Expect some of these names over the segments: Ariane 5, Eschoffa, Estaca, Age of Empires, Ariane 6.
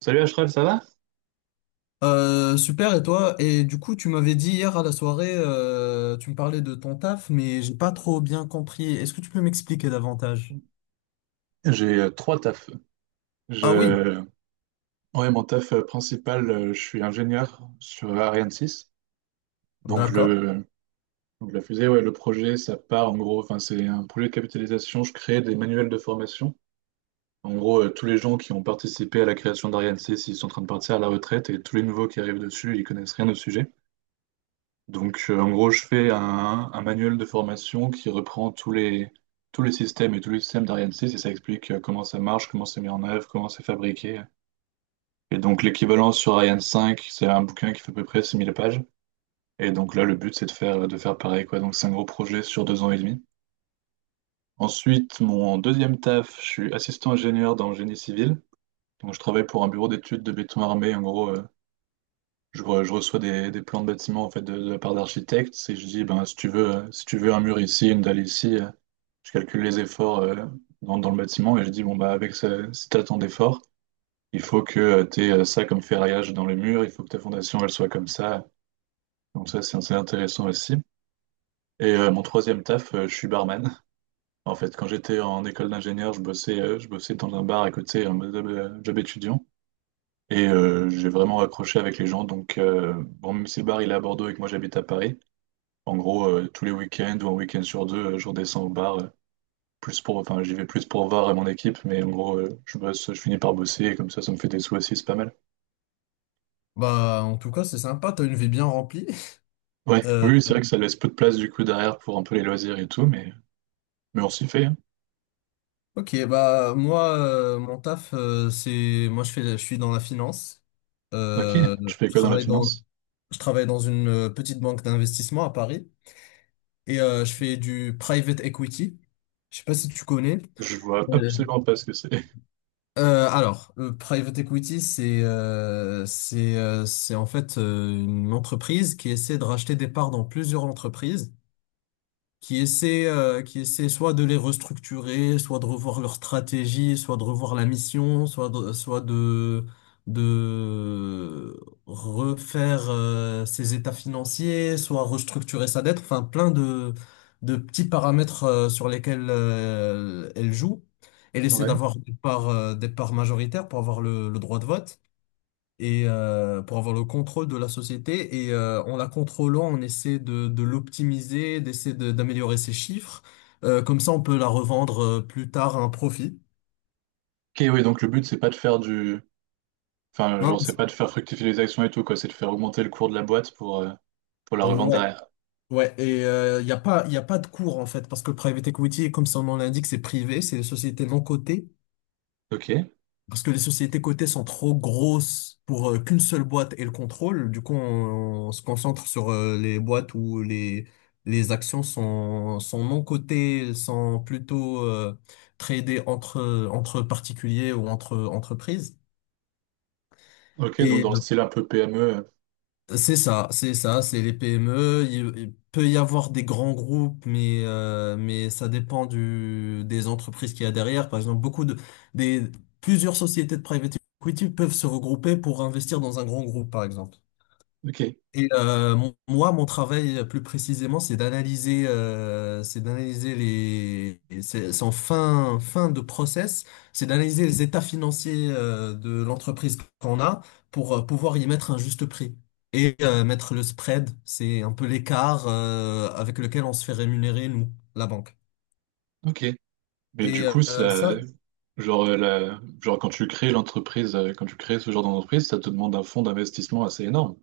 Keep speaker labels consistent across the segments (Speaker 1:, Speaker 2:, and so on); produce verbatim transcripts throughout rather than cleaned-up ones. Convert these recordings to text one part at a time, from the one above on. Speaker 1: Salut Ashraf, ça va?
Speaker 2: Euh, super, et toi? Et du coup, tu m'avais dit hier à la soirée, euh, tu me parlais de ton taf, mais j'ai pas trop bien compris. Est-ce que tu peux m'expliquer davantage?
Speaker 1: J'ai euh, trois tafs.
Speaker 2: Ah oui,
Speaker 1: Je... Ouais, mon taf euh, principal, euh, je suis ingénieur sur Ariane six. Donc,
Speaker 2: d'accord.
Speaker 1: le... donc la fusée, ouais, le projet, ça part en gros. Enfin, c'est un projet de capitalisation. Je crée des manuels de formation. En gros, euh, tous les gens qui ont participé à la création d'Ariane six, ils sont en train de partir à la retraite et tous les nouveaux qui arrivent dessus, ils connaissent rien au sujet. Donc, euh, en gros, je fais un, un manuel de formation qui reprend tous les, tous les systèmes et tous les systèmes d'Ariane six, et ça explique euh, comment ça marche, comment c'est mis en œuvre, comment c'est fabriqué. Et donc l'équivalent sur Ariane cinq, c'est un bouquin qui fait à peu près six mille pages. Et donc là, le but, c'est de faire, de faire pareil, quoi. Donc c'est un gros projet sur deux ans et demi. Ensuite, mon deuxième taf, je suis assistant ingénieur dans le génie civil. Donc je travaille pour un bureau d'études de béton armé. En gros, euh, je, re- je reçois des, des plans de bâtiments en fait, de, de la part d'architectes. Et je dis, ben, si tu veux, euh, si tu veux un mur ici, une dalle ici, euh, je calcule les efforts euh, dans, dans le bâtiment. Et je dis, bon, bah, avec ce, si tu as tant d'efforts, il faut que tu aies ça comme ferraillage dans le mur. Il faut que ta fondation, elle soit comme ça. Donc ça, c'est c'est intéressant aussi. Et euh, mon troisième taf, euh, je suis barman. En fait, quand j'étais en école d'ingénieur, je bossais, euh, je bossais dans un bar à côté, un job, euh, job étudiant. Et euh, j'ai vraiment accroché avec les gens. Donc, euh, bon, même si le bar il est à Bordeaux et que moi j'habite à Paris, en gros, euh, tous les week-ends ou un week-end sur deux, euh, je redescends au bar. Euh, plus pour, enfin, j'y vais plus pour voir euh, mon équipe, mais en gros, euh, je bosse, je finis par bosser et comme ça, ça me fait des sous aussi, c'est pas mal.
Speaker 2: Bah, en tout cas, c'est sympa, t'as une vie bien remplie.
Speaker 1: Ouais,
Speaker 2: Euh,
Speaker 1: oui, oui, c'est vrai que ça laisse peu de place du coup derrière pour un peu les loisirs et tout, mais, mais on s'y fait, hein.
Speaker 2: ok, bah, moi, euh, mon taf, euh, c'est. Moi, je fais, je suis dans la finance.
Speaker 1: Ok,
Speaker 2: Euh,
Speaker 1: tu fais
Speaker 2: je
Speaker 1: quoi dans la
Speaker 2: travaille dans,
Speaker 1: finance?
Speaker 2: je travaille dans une euh, petite banque d'investissement à Paris et euh, je fais du private equity. Je sais pas si tu connais.
Speaker 1: Je vois
Speaker 2: Euh,
Speaker 1: absolument pas ce que c'est.
Speaker 2: Euh, alors, le private equity, c'est euh, c'est euh, c'est en fait euh, une entreprise qui essaie de racheter des parts dans plusieurs entreprises qui essaient, euh, qui essaient soit de les restructurer, soit de revoir leur stratégie, soit de revoir la mission, soit de, soit de, de refaire, euh, ses états financiers, soit restructurer sa dette, enfin plein de, de petits paramètres, euh, sur lesquels, euh, elle joue. Elle essaie
Speaker 1: Ouais.
Speaker 2: d'avoir des parts, euh, des parts majoritaires pour avoir le, le droit de vote et euh, pour avoir le contrôle de la société et euh, en la contrôlant, on essaie de, de l'optimiser, d'essayer de- d'améliorer ses chiffres. Euh, comme ça, on peut la revendre euh, plus tard à un profit.
Speaker 1: Ok, oui, donc le but, c'est pas de faire du... Enfin,
Speaker 2: Non,
Speaker 1: genre,
Speaker 2: non,
Speaker 1: c'est
Speaker 2: c'est-
Speaker 1: pas de faire fructifier les actions et tout, quoi. C'est de faire augmenter le cours de la boîte pour, euh, pour la revendre
Speaker 2: Ouais,
Speaker 1: derrière.
Speaker 2: ouais. Et euh, il n'y a pas, y a pas de cours en fait parce que le private equity, comme son nom l'indique, c'est privé, c'est des sociétés non cotées.
Speaker 1: Ok.
Speaker 2: Parce que les sociétés cotées sont trop grosses pour euh, qu'une seule boîte ait le contrôle. Du coup, on, on se concentre sur euh, les boîtes où les, les actions sont, sont non cotées, sont plutôt euh, tradées entre, entre particuliers ou entre entreprises.
Speaker 1: Ok, donc
Speaker 2: Et
Speaker 1: dans le style un peu P M E. euh,
Speaker 2: C'est ça, c'est ça, c'est les P M E. Il, il peut y avoir des grands groupes, mais, euh, mais ça dépend du, des entreprises qu'il y a derrière. Par exemple, beaucoup de, des, plusieurs sociétés de private equity peuvent se regrouper pour investir dans un grand groupe, par exemple.
Speaker 1: Ok.
Speaker 2: Et euh, mon- moi, mon travail euh, plus précisément, c'est d'analyser, euh, c'est d'analyser les, et c'est c'est en fin, fin de process, c'est d'analyser les états financiers euh, de l'entreprise qu'on a pour euh, pouvoir y mettre un juste prix et euh, mettre le spread, c'est un peu l'écart euh, avec lequel on se fait rémunérer nous, la banque.
Speaker 1: Ok. Mais du
Speaker 2: Et
Speaker 1: coup,
Speaker 2: euh,
Speaker 1: ça...
Speaker 2: ça,
Speaker 1: Genre, euh, la... genre, quand tu crées l'entreprise, euh, quand tu crées ce genre d'entreprise, ça te demande un fonds d'investissement assez énorme.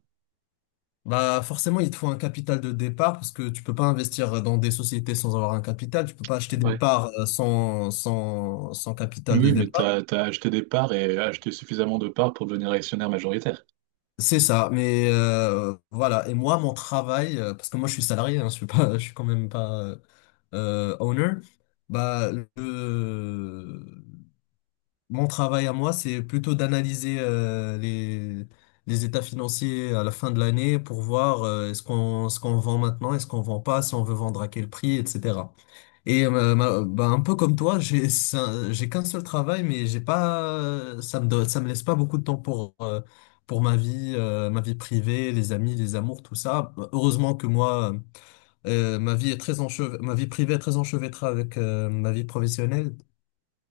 Speaker 2: Bah forcément, il te faut un capital de départ parce que tu peux pas investir dans des sociétés sans avoir un capital. Tu peux pas acheter des
Speaker 1: Ouais.
Speaker 2: parts euh, sans, sans, sans
Speaker 1: Oui,
Speaker 2: capital de
Speaker 1: oui, mais
Speaker 2: départ.
Speaker 1: t'as, t'as acheté des parts et acheté suffisamment de parts pour devenir actionnaire majoritaire.
Speaker 2: C'est ça. Mais euh, voilà. Et moi, mon travail, euh, parce que moi, je suis salarié, hein, je suis pas, je suis quand même pas euh, euh, owner. Bah le- Mon travail à moi, c'est plutôt d'analyser euh, les les états financiers à la fin de l'année pour voir euh, est-ce qu'on ce qu'on vend maintenant, est-ce qu'on vend pas, si on veut vendre à quel prix, et cetera. Et euh, ma- bah, un peu comme toi, j'ai ça- j'ai qu'un seul travail, mais j'ai pas, ça me donne- ça me laisse pas beaucoup de temps pour euh, pour ma vie, euh, ma vie privée, les amis, les amours, tout ça. Heureusement que moi, euh, ma vie est très enchev- ma vie privée est très enchevêtrée avec euh, ma vie professionnelle.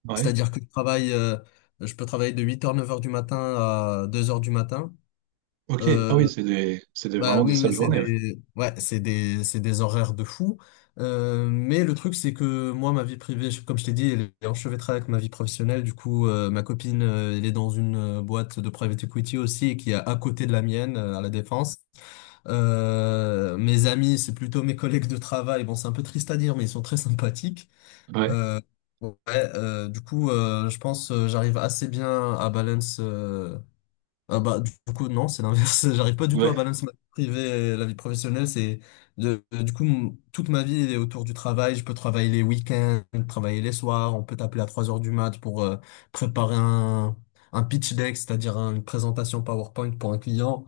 Speaker 1: Ouais.
Speaker 2: C'est-à-dire que je travaille, euh, je peux travailler de huit heures neuf heures du matin à deux heures du matin.
Speaker 1: Ok.
Speaker 2: Euh,
Speaker 1: Ah oui, c'est des... c'est des...
Speaker 2: Bah
Speaker 1: vraiment des
Speaker 2: oui,
Speaker 1: sales
Speaker 2: oui, c'est
Speaker 1: journées, ouais.
Speaker 2: des, ouais, c'est des, c'est des horaires de fou. Euh, mais le truc, c'est que moi, ma vie privée, je- comme je t'ai dit, elle est enchevêtrée avec ma vie professionnelle. Du coup, euh, ma copine, euh, elle est dans une euh, boîte de private equity aussi, et qui est à côté de la mienne, euh, à La Défense. Euh, mes amis, c'est plutôt mes collègues de travail. Bon, c'est un peu triste à dire, mais ils sont très sympathiques.
Speaker 1: Ouais.
Speaker 2: Euh, ouais, euh, du coup, euh, je pense, euh, j'arrive assez bien à balance, euh, ah bah, du coup, non, c'est l'inverse. J'arrive pas du tout à
Speaker 1: Ouais,
Speaker 2: balancer ma vie privée et la vie professionnelle. C'est de, euh, du coup, mon- toute ma vie elle est autour du travail. Je peux travailler les week-ends, travailler les soirs. On peut t'appeler à trois heures du mat pour euh, préparer un, un pitch deck, c'est-à-dire un- une présentation PowerPoint pour un client.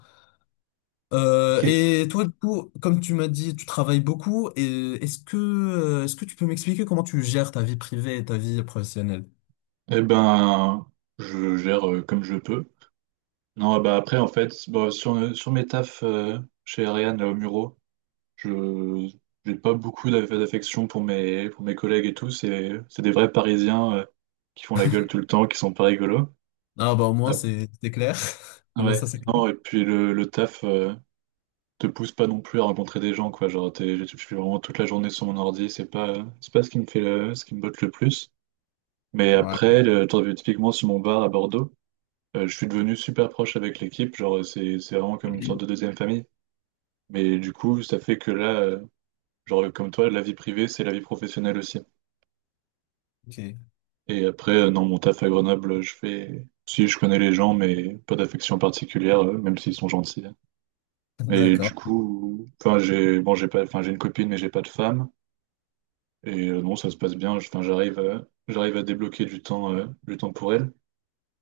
Speaker 2: Euh,
Speaker 1: ok.
Speaker 2: et toi, du coup, comme tu m'as dit, tu travailles beaucoup. Et est-ce que, euh, est-ce que tu peux m'expliquer comment tu gères ta vie privée et ta vie professionnelle?
Speaker 1: Eh ben, je gère euh, comme je peux. Non, bah après, en fait, bon, sur, sur mes tafs euh, chez Ariane, là, au Muro, je j'ai pas beaucoup d'aff- d'affection pour mes, pour mes collègues et tout. C'est c'est des vrais Parisiens euh, qui font la gueule tout le temps, qui sont pas rigolos.
Speaker 2: Ah bah, au moins,
Speaker 1: Ah,
Speaker 2: c'est c'est clair. Au moins,
Speaker 1: ouais,
Speaker 2: ça, c'est clair.
Speaker 1: non, et puis le, le taf euh, te pousse pas non plus à rencontrer des gens, quoi. Genre, t'es- je suis vraiment toute la journée sur mon ordi, c'est pas, c'est pas ce qui me fait le- ce qui me botte le plus. Mais
Speaker 2: Ouais.
Speaker 1: après, le, genre, typiquement sur mon bar à Bordeaux, Euh, je suis devenu super proche avec l'équipe, genre c'est c'est vraiment comme une sorte de deuxième famille. Mais du coup, ça fait que là, euh, genre comme toi, la vie privée, c'est la vie professionnelle aussi.
Speaker 2: Ok.
Speaker 1: Et après, euh, non, mon taf à Grenoble, je fais... Si, je connais les gens, mais pas d'affection particulière, euh, même s'ils sont gentils. Mais du
Speaker 2: D'accord.
Speaker 1: coup, enfin, j'ai bon, j'ai pas, enfin, j'ai une copine, mais j'ai pas de femme. Et euh, non, ça se passe bien. Enfin, j'arrive, à- j'arrive à débloquer du temps, euh, du temps pour elle.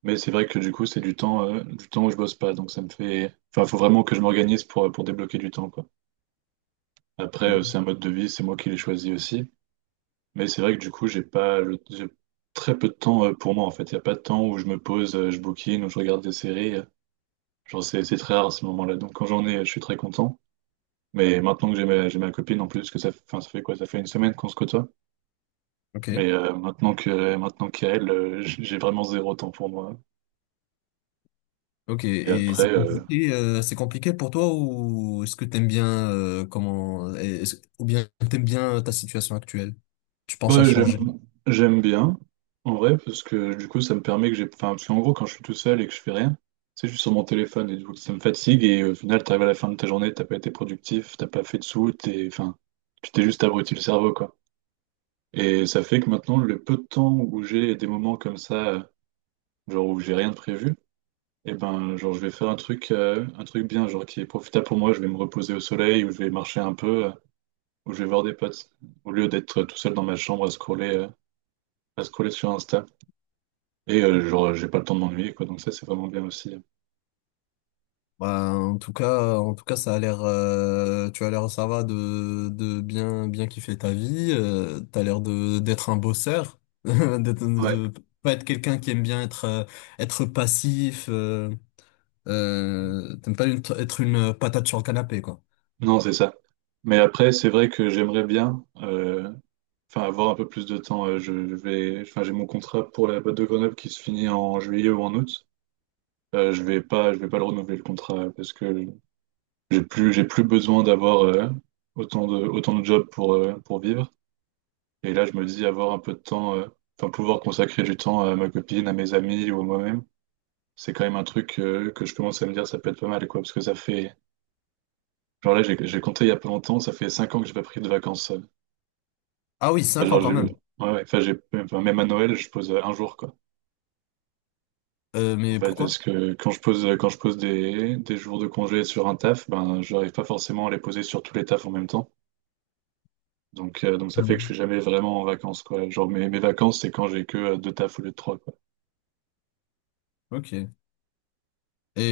Speaker 1: Mais c'est vrai que du coup, c'est du temps, euh, du temps où je bosse pas. Donc ça me fait. Enfin, faut vraiment que je m'organise pour, pour débloquer du temps, quoi. Après, euh, c'est un mode de vie, c'est moi qui l'ai choisi aussi. Mais c'est vrai que du coup, j'ai pas le- j'ai très peu de temps euh, pour moi en fait. Il n'y a pas de temps où je me pose, euh, je bouquine, où je regarde des séries. euh. Genre, c'est c'est très rare à ce moment-là. Donc quand j'en ai, je suis très content. Mais maintenant que j'ai ma, j'ai ma copine en plus, que ça, enfin, ça fait quoi? Ça fait une semaine qu'on se côtoie.
Speaker 2: Ok.
Speaker 1: Mais euh, maintenant que maintenant qu'elle, euh, j- j'ai vraiment zéro temps pour moi.
Speaker 2: Ok.
Speaker 1: Et
Speaker 2: Et c'est
Speaker 1: après, Ouais, euh,
Speaker 2: compliqué, euh, c'est compliqué pour toi ou est-ce que t'aimes bien euh, comment est-ce- ou bien t'aimes bien ta situation actuelle? Tu penses à
Speaker 1: Bah,
Speaker 2: changer?
Speaker 1: j'aime, J'aime bien, en vrai, parce que du coup, ça me permet que j'ai. Enfin, parce qu'en gros, quand je suis tout seul et que je fais rien, tu sais, je suis sur mon téléphone et du coup, ça me fatigue et au final, t'arrives à la fin de ta journée, t'as pas été productif, t'as pas fait de sous, t'es. Enfin, tu t'es juste abruti le cerveau, quoi. Et ça fait que maintenant, le peu de temps où j'ai des moments comme ça, euh, genre où j'ai rien de prévu, et ben, genre, je vais faire un truc, euh, un truc bien, genre qui est profitable pour moi. Je vais me reposer au soleil ou je vais marcher un peu euh, ou je vais voir des potes au lieu d'être tout seul dans ma chambre à scroller, euh, à scroller sur Insta. Et euh, genre, j'ai pas le temps de m'ennuyer, quoi. Donc ça, c'est vraiment bien aussi, hein.
Speaker 2: Bah, en tout cas, en tout cas, ça a l'air, euh, tu as l'air, ça va de, de bien, bien kiffer ta vie. Euh, t'as l'air de d'être un bosseur, d'être-
Speaker 1: Ouais,
Speaker 2: de, de pas être quelqu'un qui aime bien être, euh, être passif. euh. Euh, t'aimes pas une- être une euh, patate sur le canapé, quoi.
Speaker 1: non, c'est ça. Mais après, c'est vrai que j'aimerais bien euh, enfin, avoir un peu plus de temps. Euh, je je vais, enfin, j'ai mon contrat pour la boîte de Grenoble qui se finit en juillet ou en août. Euh, je vais pas, je vais pas le renouveler le contrat parce que j'ai plus, j'ai plus besoin d'avoir euh, autant de, autant de jobs pour, euh, pour vivre. Et là, je me dis avoir un peu de temps, euh, enfin pouvoir consacrer du temps à ma copine, à mes amis ou à moi-même, c'est quand même un truc euh, que je commence à me dire ça peut être pas mal quoi, parce que ça fait, genre là j'ai j'ai compté il y a pas longtemps, ça fait cinq ans que j'ai pas pris de vacances. euh.
Speaker 2: Ah oui,
Speaker 1: Enfin,
Speaker 2: cinq ans
Speaker 1: genre
Speaker 2: quand
Speaker 1: j'ai, ouais,
Speaker 2: même.
Speaker 1: ouais, enfin j'ai, enfin, même à Noël je pose euh, un jour quoi.
Speaker 2: Euh,
Speaker 1: En
Speaker 2: mais
Speaker 1: fait
Speaker 2: pourquoi?
Speaker 1: parce que quand je pose quand je pose des des jours de congé sur un taf, ben j'arrive pas forcément à les poser sur tous les tafs en même temps. Donc euh, donc ça fait que je suis
Speaker 2: Mhm.
Speaker 1: jamais vraiment en vacances quoi. Genre mes mes vacances c'est quand j'ai que euh, deux tafs au lieu de trois quoi.
Speaker 2: Ok.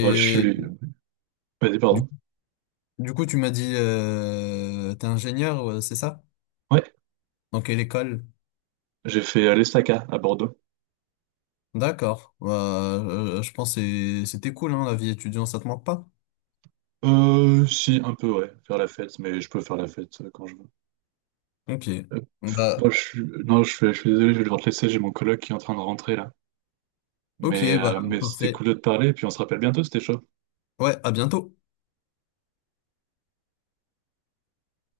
Speaker 1: Bah, je suis, Vas-y
Speaker 2: du,
Speaker 1: pardon.
Speaker 2: du coup, tu m'as dit, euh, t'es ingénieur, ouais, c'est ça?
Speaker 1: Ouais.
Speaker 2: Dans quelle école?
Speaker 1: J'ai fait euh, l'Estaca à Bordeaux.
Speaker 2: D'accord. Bah, euh, je pense que c'est- c'était cool, hein, la vie étudiante, ça te manque pas?
Speaker 1: Euh, si, un peu, ouais, faire la fête, mais je peux faire la fête euh, quand je veux.
Speaker 2: Ok.
Speaker 1: Euh,
Speaker 2: Bah,
Speaker 1: bon, je suis... Non, je suis, je suis désolé, je vais devoir te laisser, j'ai mon coloc qui est en train de rentrer là.
Speaker 2: ok,
Speaker 1: Mais,
Speaker 2: bah,
Speaker 1: euh, mais c'était
Speaker 2: parfait.
Speaker 1: cool de te parler, puis on se rappelle bientôt, c'était chaud.
Speaker 2: Ouais, à bientôt.